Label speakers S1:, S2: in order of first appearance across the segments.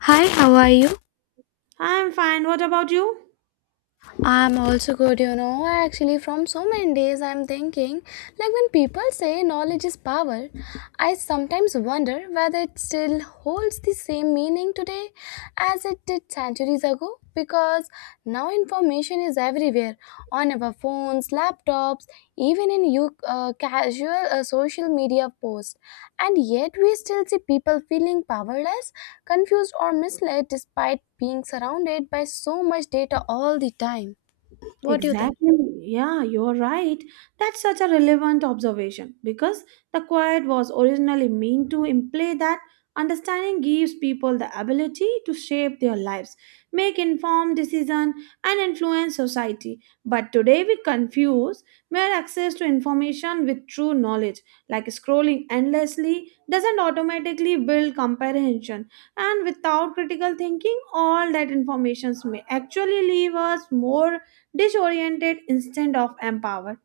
S1: Hi, how are you?
S2: I'm fine. What about you?
S1: I'm also good, you know. Actually, from so many days, I'm thinking like when people say knowledge is power, I sometimes wonder whether it still holds the same meaning today as it did centuries ago because now information is everywhere on our phones, laptops, even in you casual social media posts. And yet, we still see people feeling powerless, confused, or misled despite being surrounded by so much data all the time. What do you think?
S2: Exactly. Yeah, you're right. That's such a relevant observation because the quiet was originally meant to imply that understanding gives people the ability to shape their lives, make informed decisions, and influence society. But today we confuse mere access to information with true knowledge, like scrolling endlessly doesn't automatically build comprehension. And without critical thinking, all that information may actually leave us more disoriented instead of empowered.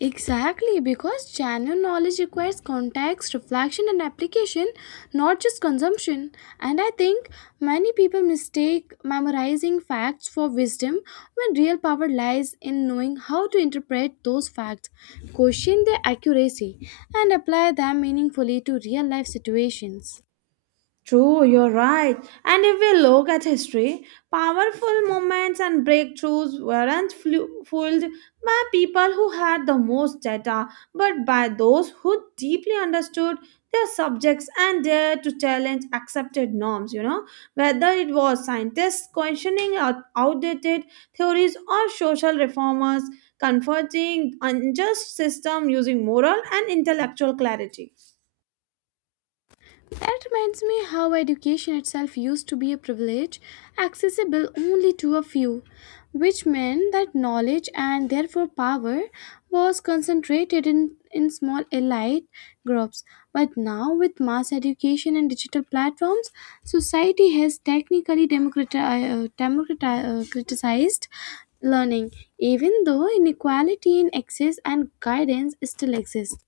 S1: Exactly, because genuine knowledge requires context, reflection, and application, not just consumption. And I think many people mistake memorizing facts for wisdom when real power lies in knowing how to interpret those facts, question their accuracy, and apply them meaningfully to real life situations.
S2: True, you're right. And if we look at history, powerful moments and breakthroughs weren't fueled by people who had the most data, but by those who deeply understood their subjects and dared to challenge accepted norms, whether it was scientists questioning outdated theories or social reformers confronting unjust system using moral and intellectual clarity.
S1: That reminds me how education itself used to be a privilege accessible only to a few, which meant that knowledge and therefore power was concentrated in small elite groups. But now, with mass education and digital platforms, society has technically criticized learning, even though inequality in access and guidance still exists.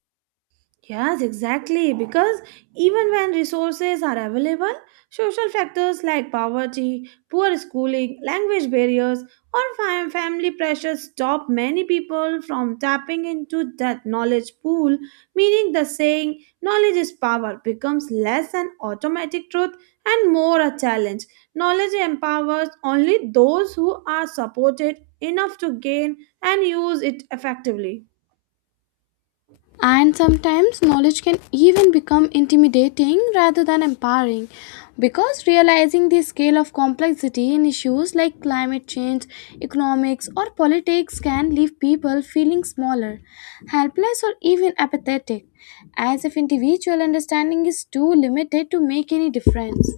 S2: Yes, exactly. Because even when resources are available, social factors like poverty, poor schooling, language barriers, or family pressures stop many people from tapping into that knowledge pool, meaning the saying, knowledge is power, becomes less an automatic truth and more a challenge. Knowledge empowers only those who are supported enough to gain and use it effectively.
S1: And sometimes knowledge can even become intimidating rather than empowering because realizing the scale of complexity in issues like climate change, economics, or politics can leave people feeling smaller, helpless, or even apathetic, as if individual understanding is too limited to make any difference.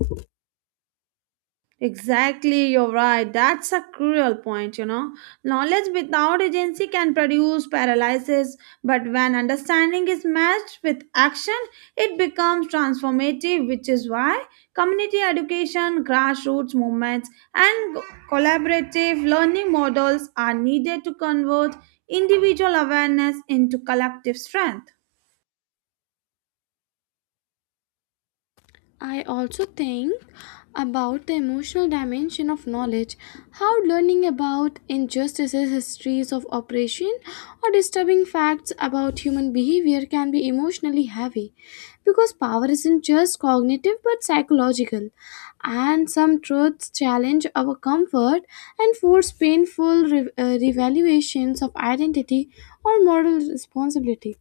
S2: Exactly, you're right. That's a cruel point. Knowledge without agency can produce paralysis, but when understanding is matched with action, it becomes transformative, which is why community education, grassroots movements, and collaborative learning models are needed to convert individual awareness into collective strength.
S1: I also think about the emotional dimension of knowledge, how learning about injustices, histories of oppression, or disturbing facts about human behavior can be emotionally heavy because power isn't just cognitive but psychological, and some truths challenge our comfort and force painful revaluations of identity or moral responsibility.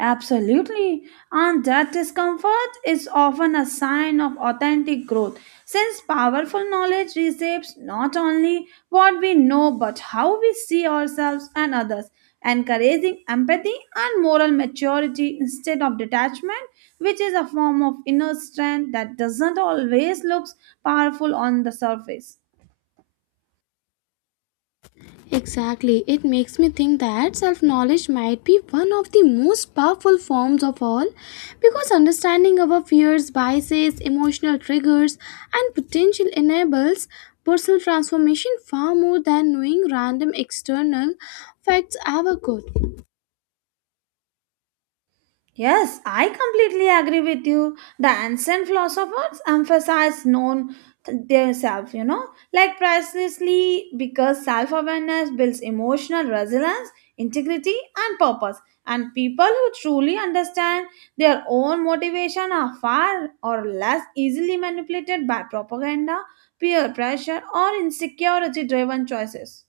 S2: Absolutely. And that discomfort is often a sign of authentic growth, since powerful knowledge reshapes not only what we know but how we see ourselves and others, encouraging empathy and moral maturity instead of detachment, which is a form of inner strength that doesn't always look powerful on the surface.
S1: Exactly. It makes me think that self knowledge might be one of the most powerful forms of all because understanding our fears, biases, emotional triggers, and potential enables personal transformation far more than knowing random external facts ever could.
S2: Yes, I completely agree with you. The ancient philosophers emphasize known their self, like precisely because self awareness builds emotional resilience, integrity, and purpose. And people who truly understand their own motivation are far or less easily manipulated by propaganda, peer pressure, or insecurity driven choices.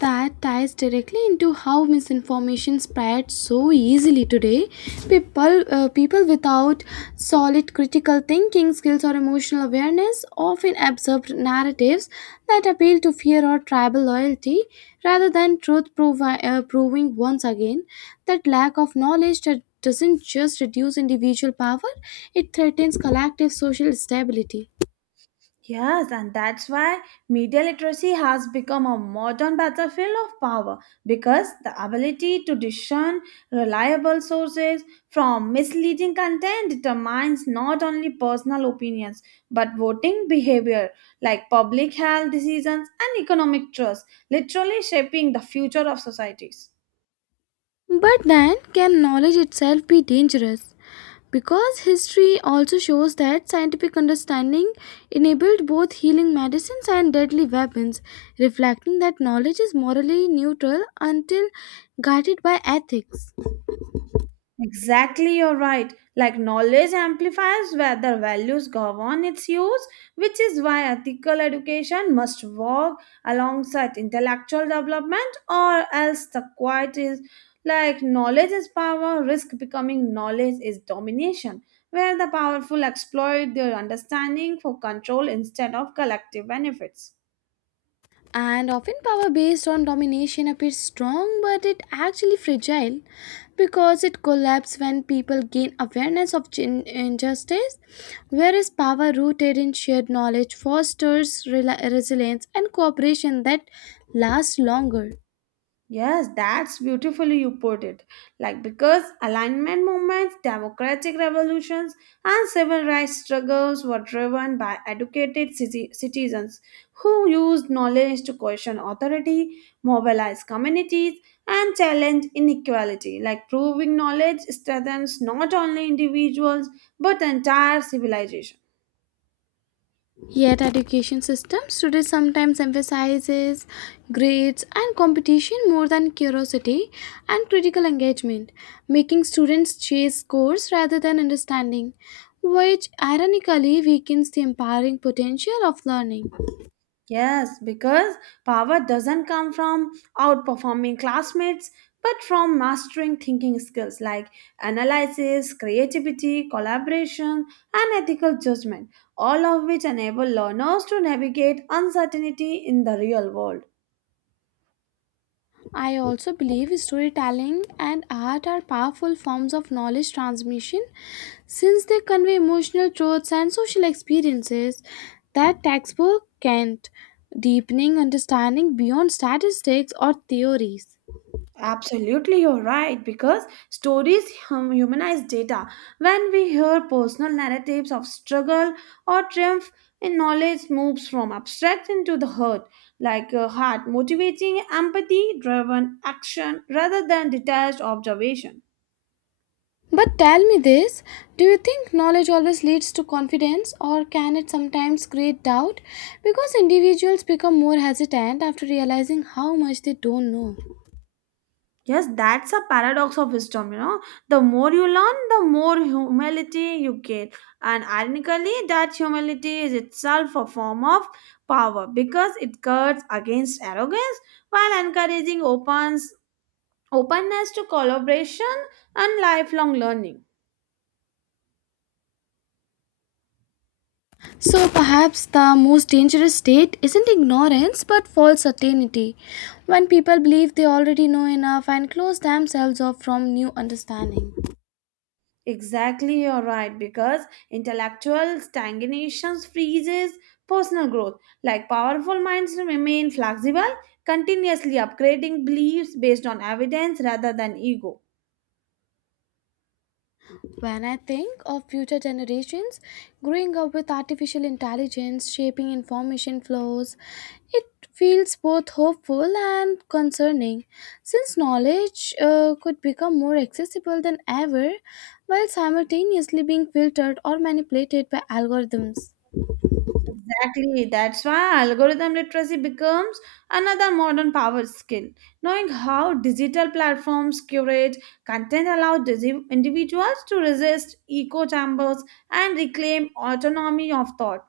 S1: That ties directly into how misinformation spreads so easily today. People without solid critical thinking skills or emotional awareness often absorb narratives that appeal to fear or tribal loyalty rather than truth proving once again that lack of knowledge that doesn't just reduce individual power, it threatens collective social stability.
S2: Yes, and that's why media literacy has become a modern battlefield of power because the ability to discern reliable sources from misleading content determines not only personal opinions but voting behavior like public health decisions and economic trust, literally shaping the future of societies.
S1: But then, can knowledge itself be dangerous? Because history also shows that scientific understanding enabled both healing medicines and deadly weapons, reflecting that knowledge is morally neutral until guided by ethics.
S2: Exactly, you're right. Like knowledge amplifies where the values govern its use, which is why ethical education must work alongside intellectual development, or else the quiet is like knowledge is power, risk becoming knowledge is domination, where the powerful exploit their understanding for control instead of collective benefits.
S1: And often, power based on domination appears strong, but it actually fragile because it collapses when people gain awareness of injustice, whereas power rooted in shared knowledge fosters rela resilience and cooperation that lasts longer.
S2: Yes, that's beautifully you put it. Like, because alignment movements, democratic revolutions, and civil rights struggles were driven by educated citizens who used knowledge to question authority, mobilize communities, and challenge inequality. Like, proving knowledge strengthens not only individuals but entire civilizations.
S1: Yet, education systems today sometimes emphasizes grades and competition more than curiosity and critical engagement, making students chase scores rather than understanding, which ironically weakens the empowering potential of learning.
S2: Yes, because power doesn't come from outperforming classmates, but from mastering thinking skills like analysis, creativity, collaboration, and ethical judgment, all of which enable learners to navigate uncertainty in the real world.
S1: I also believe storytelling and art are powerful forms of knowledge transmission since they convey emotional truths and social experiences that textbook can't, deepening understanding beyond statistics or theories.
S2: Absolutely, you're right. Because stories humanize data. When we hear personal narratives of struggle or triumph, and knowledge moves from abstract into the heart, like a heart, motivating empathy driven action rather than detached observation.
S1: But tell me this, do you think knowledge always leads to confidence, or can it sometimes create doubt? Because individuals become more hesitant after realizing how much they don't know.
S2: Yes, that's a paradox of wisdom. The more you learn, the more humility you get. And ironically, that humility is itself a form of power because it cuts against arrogance while encouraging openness to collaboration and lifelong learning.
S1: So perhaps the most dangerous state isn't ignorance but false certainty, when people believe they already know enough and close themselves off from new understanding.
S2: Exactly, you're right. Because intellectual stagnation freezes personal growth. Like powerful minds remain flexible, continuously upgrading beliefs based on evidence rather than ego.
S1: When I think of future generations growing up with artificial intelligence shaping information flows, it feels both hopeful and concerning since knowledge could become more accessible than ever while simultaneously being filtered or manipulated by algorithms.
S2: Exactly. That's why algorithm literacy becomes another modern power skill. Knowing how digital platforms curate content allows individuals to resist echo chambers and reclaim autonomy of thought.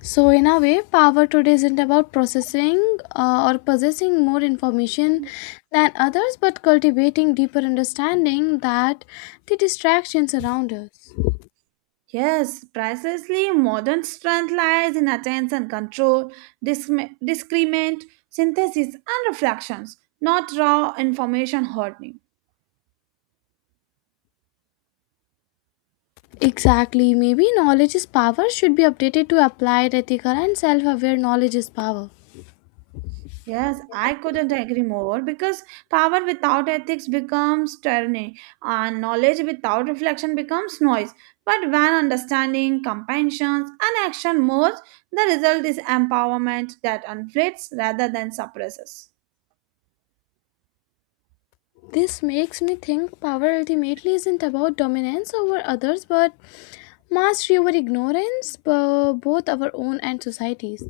S1: So, in a way, power today isn't about processing or possessing more information than others, but cultivating deeper understanding that the distractions around us.
S2: Yes, precisely. Modern strength lies in attention control, discriminant synthesis, and reflections, not raw information hoarding.
S1: Exactly, maybe knowledge is power should be updated to applied, ethical, and self aware knowledge is power.
S2: Yes, I couldn't agree more because power without ethics becomes tyranny and knowledge without reflection becomes noise. But when understanding, compassion, and action merge, the result is empowerment that inflates rather than suppresses.
S1: This makes me think power ultimately isn't about dominance over others, but mastery over ignorance, both our own and societies.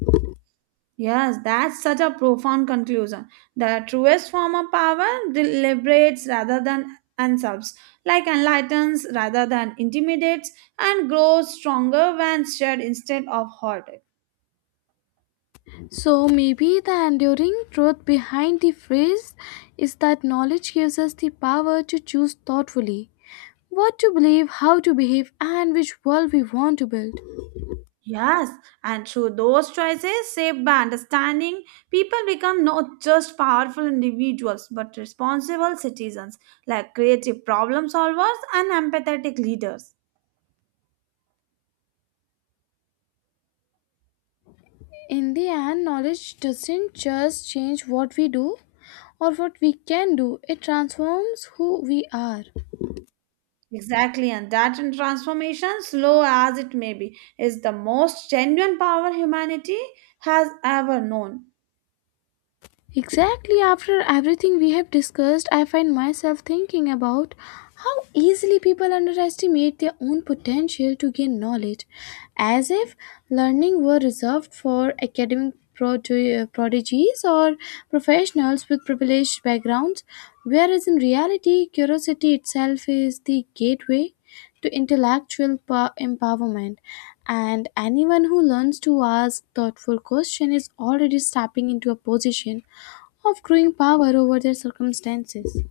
S2: Yes, that's such a profound conclusion. The truest form of power deliberates rather than usurps, like enlightens rather than intimidates, and grows stronger when shared instead of hoarded.
S1: So maybe the enduring truth behind the phrase is that knowledge gives us the power to choose thoughtfully what to believe, how to behave, and which world we want to build.
S2: Yes, and through those choices, shaped by understanding, people become not just powerful individuals but responsible citizens, like creative problem solvers and empathetic leaders.
S1: In the end, knowledge doesn't just change what we do or what we can do, it transforms who we are.
S2: Exactly, and that in transformation, slow as it may be, is the most genuine power humanity has ever known.
S1: Exactly, after everything we have discussed, I find myself thinking about how easily people underestimate their own potential to gain knowledge, as if learning were reserved for academic prodigies or professionals with privileged backgrounds, whereas in reality, curiosity itself is the gateway to intellectual empowerment and anyone who learns to ask thoughtful questions is already stepping into a position of growing power over their circumstances.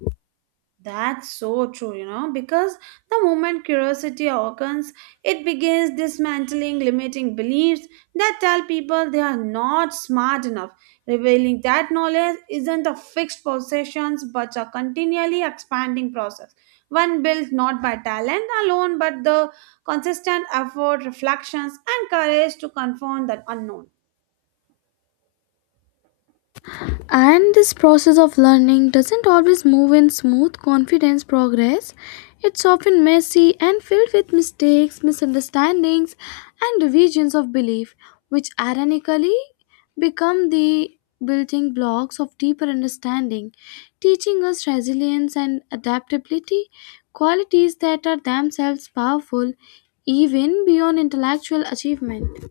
S2: That's so true, because the moment curiosity awakens, it begins dismantling limiting beliefs that tell people they are not smart enough. Revealing that knowledge isn't a fixed possession but a continually expanding process. One built not by talent alone but the consistent effort, reflections, and courage to confront the unknown.
S1: And this process of learning doesn't always move in smooth, confident progress. It's often messy and filled with mistakes, misunderstandings, and revisions of belief, which ironically become the building blocks of deeper understanding, teaching us resilience and adaptability, qualities that are themselves powerful even beyond intellectual achievement.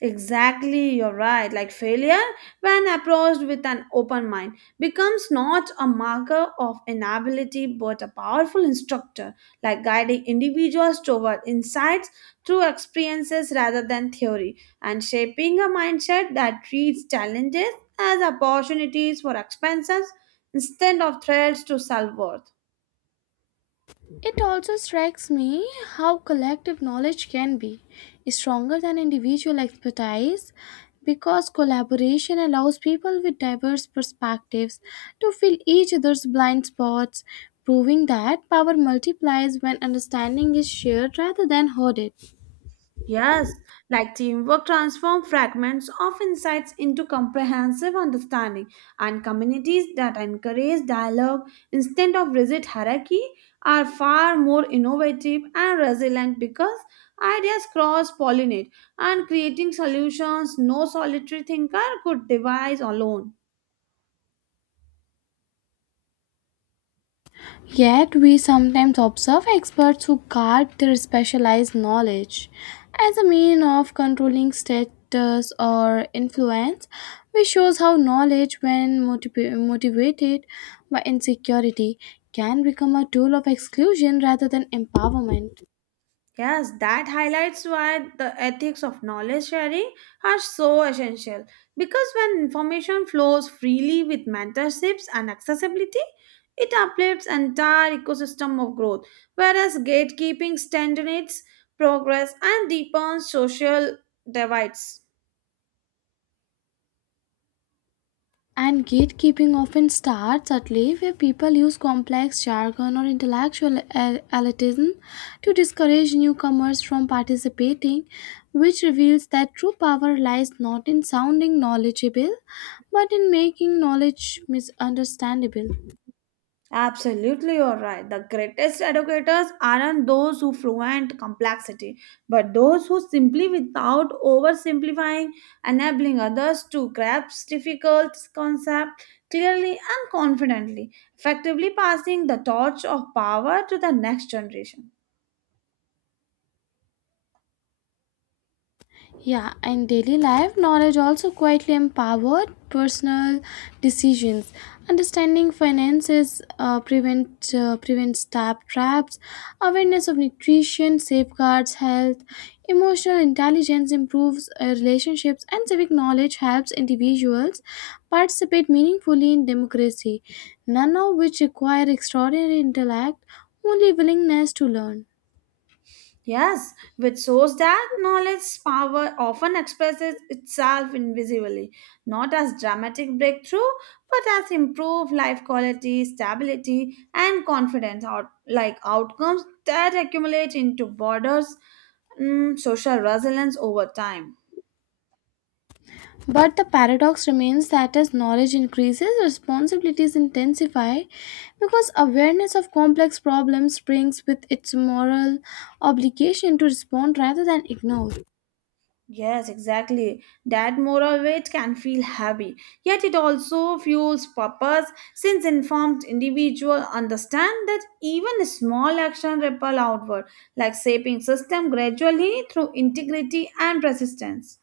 S2: Exactly, you're right. Like failure, when approached with an open mind, becomes not a marker of inability but a powerful instructor, like guiding individuals toward insights through experiences rather than theory, and shaping a mindset that treats challenges as opportunities for expansions instead of threats to self worth.
S1: It also strikes me how collective knowledge can be stronger than individual expertise because collaboration allows people with diverse perspectives to fill each other's blind spots, proving that power multiplies when understanding is shared rather than hoarded.
S2: Yes, like teamwork transforms fragments of insights into comprehensive understanding, and communities that encourage dialogue instead of rigid hierarchy are far more innovative and resilient because ideas cross pollinate and creating solutions no solitary thinker could devise alone.
S1: Yet, we sometimes observe experts who guard their specialized knowledge as a mean of controlling status or influence, which shows how knowledge, when motivated by insecurity, can become a tool of exclusion rather than empowerment.
S2: Yes, that highlights why the ethics of knowledge sharing are so essential. Because when information flows freely with mentorships and accessibility, it uplifts entire ecosystem of growth, whereas gatekeeping stagnates progress and deepens social divides.
S1: And gatekeeping often starts at play where people use complex jargon or intellectual elitism to discourage newcomers from participating, which reveals that true power lies not in sounding knowledgeable but in making knowledge misunderstandable.
S2: Absolutely, you're right. The greatest educators aren't those who fluent complexity, but those who simply, without oversimplifying, enabling others to grasp difficult concepts clearly and confidently, effectively passing the torch of power to the next generation.
S1: Yeah, in daily life, knowledge also quietly empowered personal decisions. Understanding finances prevents tap traps. Awareness of nutrition safeguards health. Emotional intelligence improves relationships, and civic knowledge helps individuals participate meaningfully in democracy. None of which require extraordinary intellect, only willingness to learn.
S2: Yes, which shows that knowledge's power often expresses itself invisibly, not as dramatic breakthrough, but as improved life quality, stability, and confidence, like outcomes that accumulate into borders, social resilience over time.
S1: But the paradox remains that as knowledge increases, responsibilities intensify because awareness of complex problems brings with its moral obligation to respond rather than ignore.
S2: Yes, exactly. That moral weight can feel heavy, yet it also fuels purpose since informed individual understand that even a small action ripple outward, like shaping system gradually through integrity and persistence.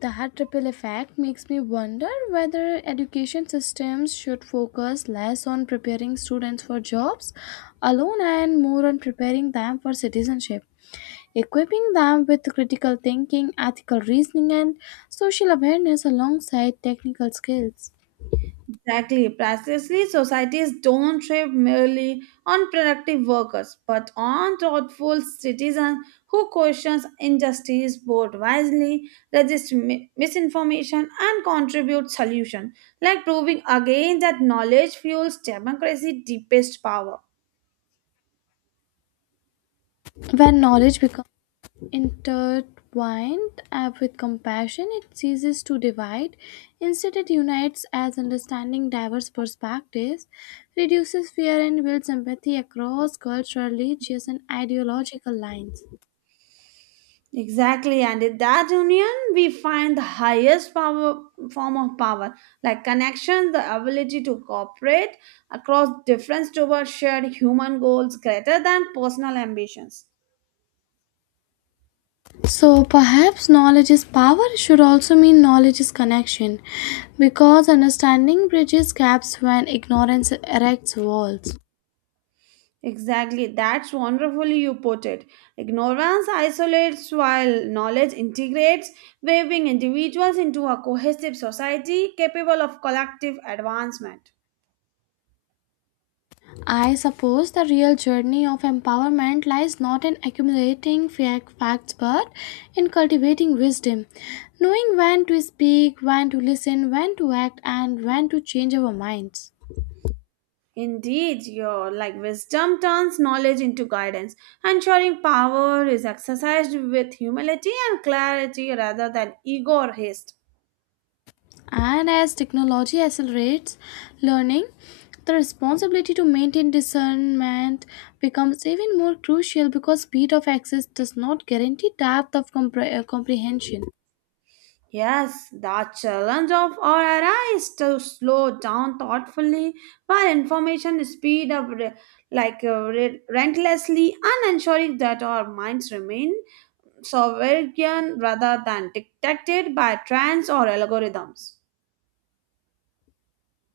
S1: That ripple effect makes me wonder whether education systems should focus less on preparing students for jobs alone and more on preparing them for citizenship, equipping them with critical thinking, ethical reasoning, and social awareness alongside technical skills.
S2: Exactly. Precisely, societies don't thrive merely on productive workers, but on thoughtful citizens who questions injustice, vote wisely, resist misinformation, and contribute solution, like proving again that knowledge fuels democracy' deepest power.
S1: When knowledge becomes intertwined with compassion, it ceases to divide. Instead, it unites as understanding diverse perspectives, reduces fear, and builds empathy across cultural, religious, and ideological lines.
S2: Exactly, and in that union, we find the highest power form of power, like connection, the ability to cooperate across difference towards shared human goals greater than personal ambitions.
S1: So, perhaps knowledge is power should also mean knowledge is connection, because understanding bridges gaps when ignorance erects walls.
S2: Exactly, that's wonderfully you put it. Ignorance isolates while knowledge integrates, waving individuals into a cohesive society capable of collective advancement.
S1: I suppose the real journey of empowerment lies not in accumulating facts but in cultivating wisdom, knowing when to speak, when to listen, when to act, and when to change our minds.
S2: Indeed, your like wisdom turns knowledge into guidance, ensuring power is exercised with humility and clarity rather than ego or haste.
S1: And as technology accelerates learning, the responsibility to maintain discernment becomes even more crucial because speed of access does not guarantee depth of comprehension.
S2: Yes, the challenge of our era is to slow down thoughtfully while information speed up relentlessly and ensuring that our minds remain sovereign rather than dictated by trends or algorithms.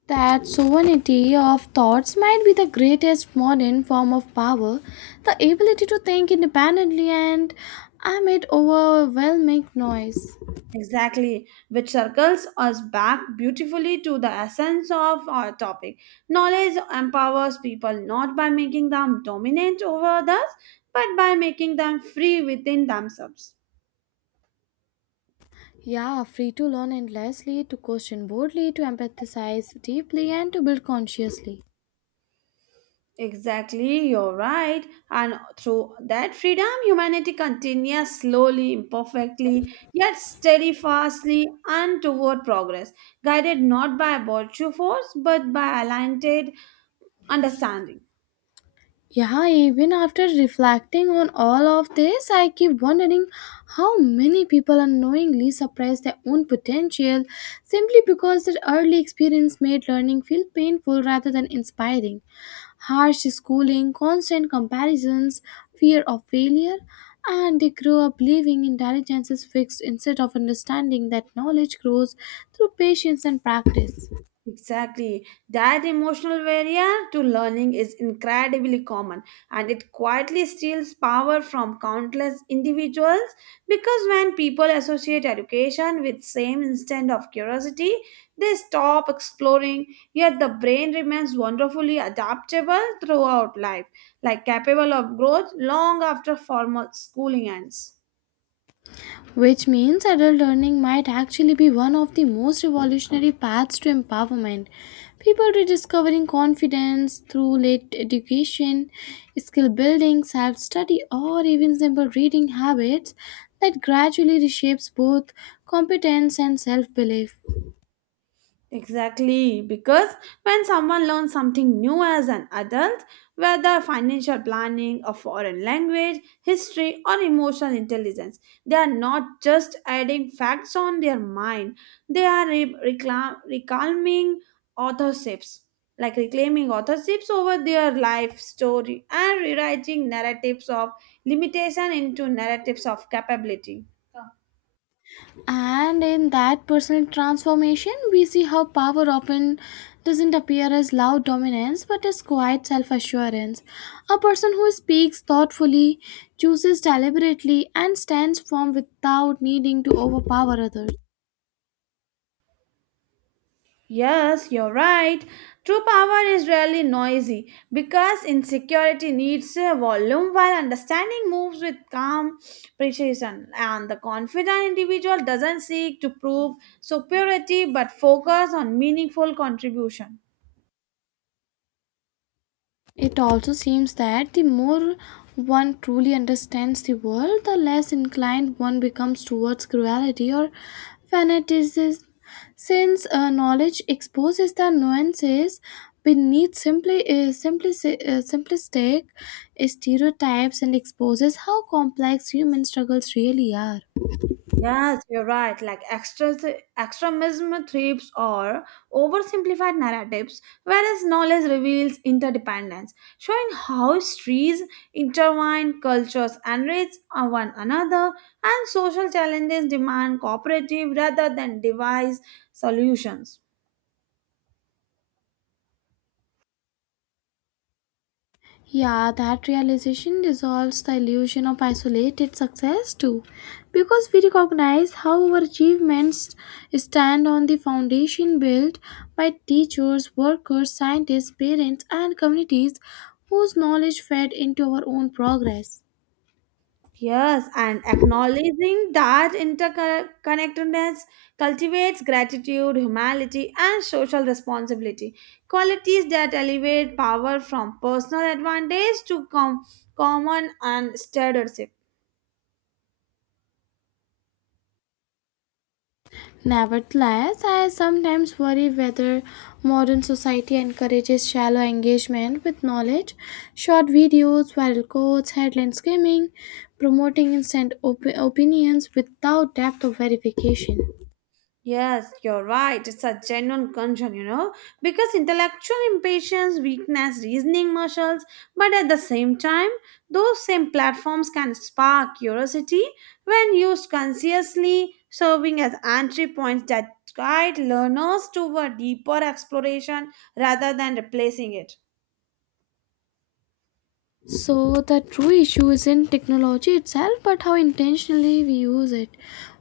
S1: That sovereignty of thoughts might be the greatest modern form of power, the ability to think independently and amid overwhelming noise.
S2: Exactly, which circles us back beautifully to the essence of our topic. Knowledge empowers people not by making them dominant over others, but by making them free within themselves.
S1: Yeah, free to learn endlessly, to question boldly, to empathize deeply, and to build consciously.
S2: Exactly, you're right. And through that freedom, humanity continues slowly, imperfectly, yet steadfastly and toward progress, guided not by a virtue force, but by aligned understanding.
S1: Yeah, even after reflecting on all of this, I keep wondering how many people unknowingly suppress their own potential simply because their early experience made learning feel painful rather than inspiring. Harsh schooling, constant comparisons, fear of failure, and they grow up believing intelligence is fixed instead of understanding that knowledge grows through patience and practice.
S2: Exactly. That emotional barrier to learning is incredibly common and it quietly steals power from countless individuals because when people associate education with same instant of curiosity, they stop exploring, yet the brain remains wonderfully adaptable throughout life, like capable of growth long after formal schooling ends.
S1: Which means adult learning might actually be one of the most revolutionary paths to empowerment. People rediscovering confidence through late education, skill building, self study, or even simple reading habits that gradually reshapes both competence and self belief.
S2: Exactly, because when someone learns something new as an adult, whether financial planning, a foreign language, history, or emotional intelligence, they are not just adding facts on their mind, they are reclaiming authorships, like reclaiming authorships over their life story and rewriting narratives of limitation into narratives of capability.
S1: And in that personal transformation, we see how power often doesn't appear as loud dominance but as quiet self assurance. A person who speaks thoughtfully, chooses deliberately, and stands firm without needing to overpower others.
S2: Yes, you're right. True power is rarely noisy because insecurity needs a volume while understanding moves with calm precision. And the confident individual doesn't seek to prove superiority but focus on meaningful contribution.
S1: It also seems that the more one truly understands the world, the less inclined one becomes towards cruelty or fanaticism, since knowledge exposes the nuances beneath simplistic stereotypes and exposes how complex human struggles really are.
S2: Yes, you're right. Like extremism thrives or oversimplified narratives, whereas knowledge reveals interdependence, showing how histories intertwine, cultures enrich one another, and social challenges demand cooperative rather than device solutions.
S1: Yeah, that realization dissolves the illusion of isolated success too, because we recognize how our achievements stand on the foundation built by teachers, workers, scientists, parents, and communities whose knowledge fed into our own progress.
S2: Yes, and acknowledging that interconnectedness cultivates gratitude, humility, and social responsibility. Qualities that elevate power from personal advantage to common and stewardship.
S1: Nevertheless, I sometimes worry whether modern society encourages shallow engagement with knowledge, short videos, viral quotes, headline skimming, promoting instant opinions without depth of verification.
S2: Yes, you're right. It's a genuine concern, because intellectual impatience, weakness, reasoning muscles, but at the same time, those same platforms can spark curiosity when used consciously, serving as entry points that guide learners toward deeper exploration rather than replacing it.
S1: So, the true issue isn't technology itself, but how intentionally we use it,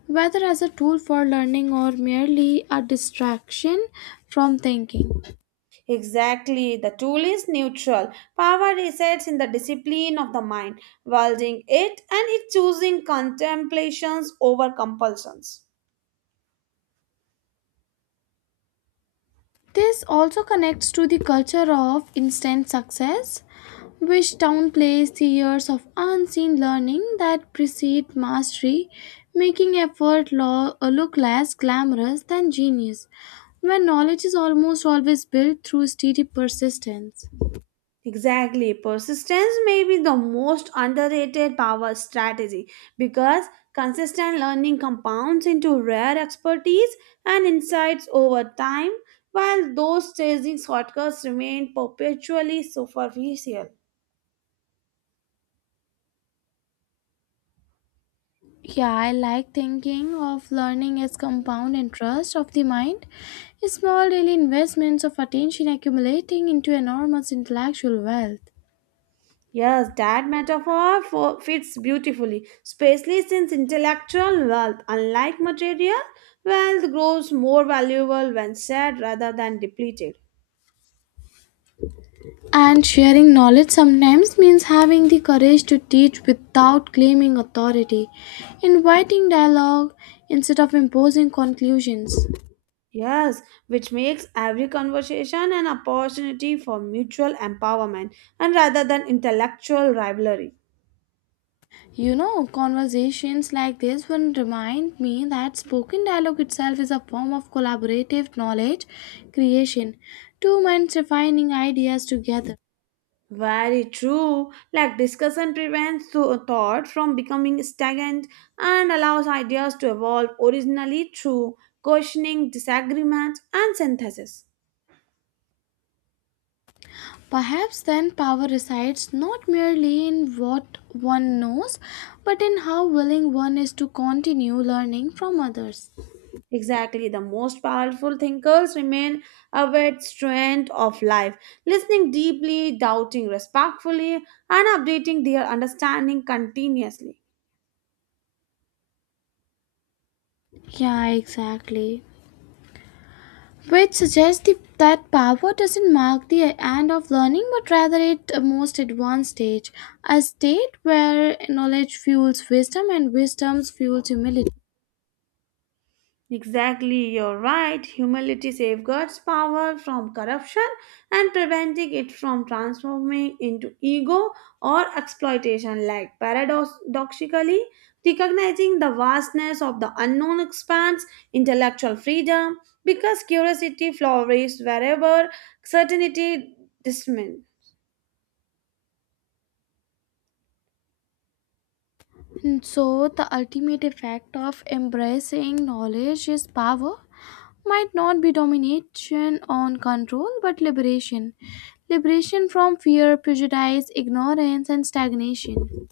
S1: whether as a tool for learning or merely a distraction from thinking.
S2: Exactly. The tool is neutral. Power resides in the discipline of the mind, wielding it and it choosing contemplations over compulsions.
S1: This also connects to the culture of instant success, which downplays the years of unseen learning that precede mastery, making effort look less glamorous than genius, when knowledge is almost always built through steady persistence.
S2: Exactly. Persistence may be the most underrated power strategy because consistent learning compounds into rare expertise and insights over time, while those chasing shortcuts remain perpetually superficial.
S1: Yeah, I like thinking of learning as compound interest of the mind, small daily investments of attention accumulating into enormous intellectual wealth.
S2: Yes, that metaphor fits beautifully, especially since intellectual wealth, unlike material wealth, grows more valuable when shared rather than depleted.
S1: And sharing knowledge sometimes means having the courage to teach without claiming authority, inviting dialogue instead of imposing conclusions.
S2: Yes, which makes every conversation an opportunity for mutual empowerment and rather than intellectual rivalry.
S1: You know, conversations like this will remind me that spoken dialogue itself is a form of collaborative knowledge creation, two minds refining ideas together.
S2: Very true. Like discussion prevents thought from becoming stagnant and allows ideas to evolve originally through questioning, disagreements, and synthesis.
S1: Perhaps then power resides not merely in what one knows, but in how willing one is to continue learning from others.
S2: Exactly, the most powerful thinkers remain aware strength of life, listening deeply, doubting respectfully, and updating their understanding continuously.
S1: Yeah, exactly. Which suggests that power doesn't mark the end of learning, but rather it most advanced stage, a state where knowledge fuels wisdom and wisdom fuels humility.
S2: Exactly, you're right. Humility safeguards power from corruption and preventing it from transforming into ego or exploitation. Like paradoxically, recognizing the vastness of the unknown expands intellectual freedom because curiosity flourishes wherever certainty dismisses.
S1: And so, the ultimate effect of embracing knowledge is power might not be domination on control, but liberation. Liberation from fear, prejudice, ignorance, and stagnation.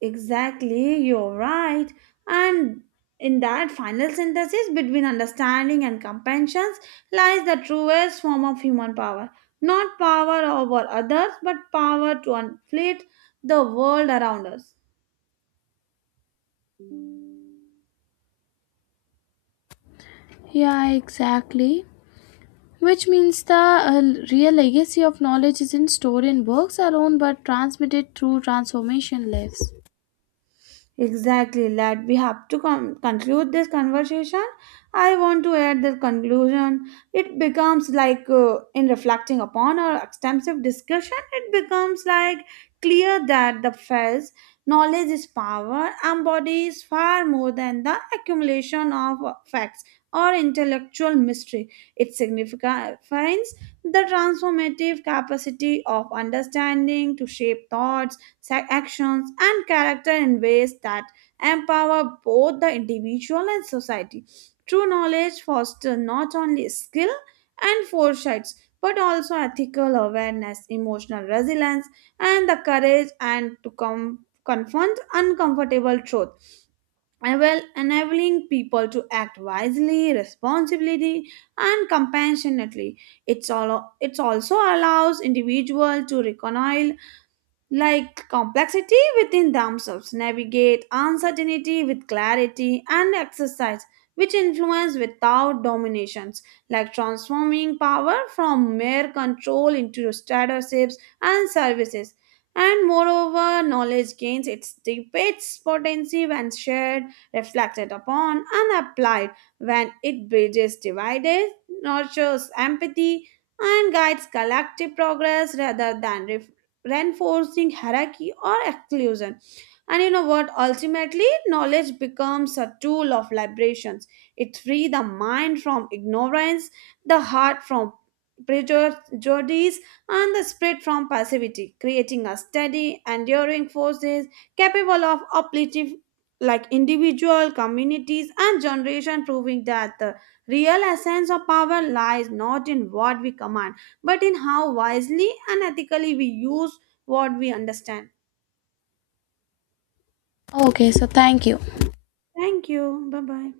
S2: Exactly, you're right. And in that final synthesis between understanding and compassion lies the truest form of human power. Not power over others, but power to inflict the world around us.
S1: Yeah, exactly. Which means the real legacy of knowledge isn't stored in books alone but transmitted through transformation lives.
S2: Exactly, lad. We have to conclude this conversation. I want to add the conclusion. It becomes like, in reflecting upon our extensive discussion, it becomes like clear that the first knowledge is power, embodies far more than the accumulation of facts or intellectual mystery. It signifies the transformative capacity of understanding to shape thoughts actions and character in ways that empower both the individual and society. True knowledge fosters not only skill and foresights but also ethical awareness, emotional resilience, and the courage and to confront uncomfortable truth, enabling people to act wisely, responsibly, and compassionately. It also allows individual to reconcile like complexity within themselves, navigate uncertainty with clarity and exercise, which influence without dominations, like transforming power from mere control into statuses and services. And moreover, knowledge gains its debates potency when shared, reflected upon, and applied when it bridges divided, nurtures empathy, and guides collective progress rather than reinforcing hierarchy or exclusion. And you know what? Ultimately, knowledge becomes a tool of liberations. It frees the mind from ignorance, the heart from prejudice, and the spirit from passivity, creating a steady, enduring forces capable of uplifting like individual communities and generation proving that the real essence of power lies not in what we command but in how wisely and ethically we use what we understand.
S1: Okay, so thank you.
S2: Thank you. Bye bye.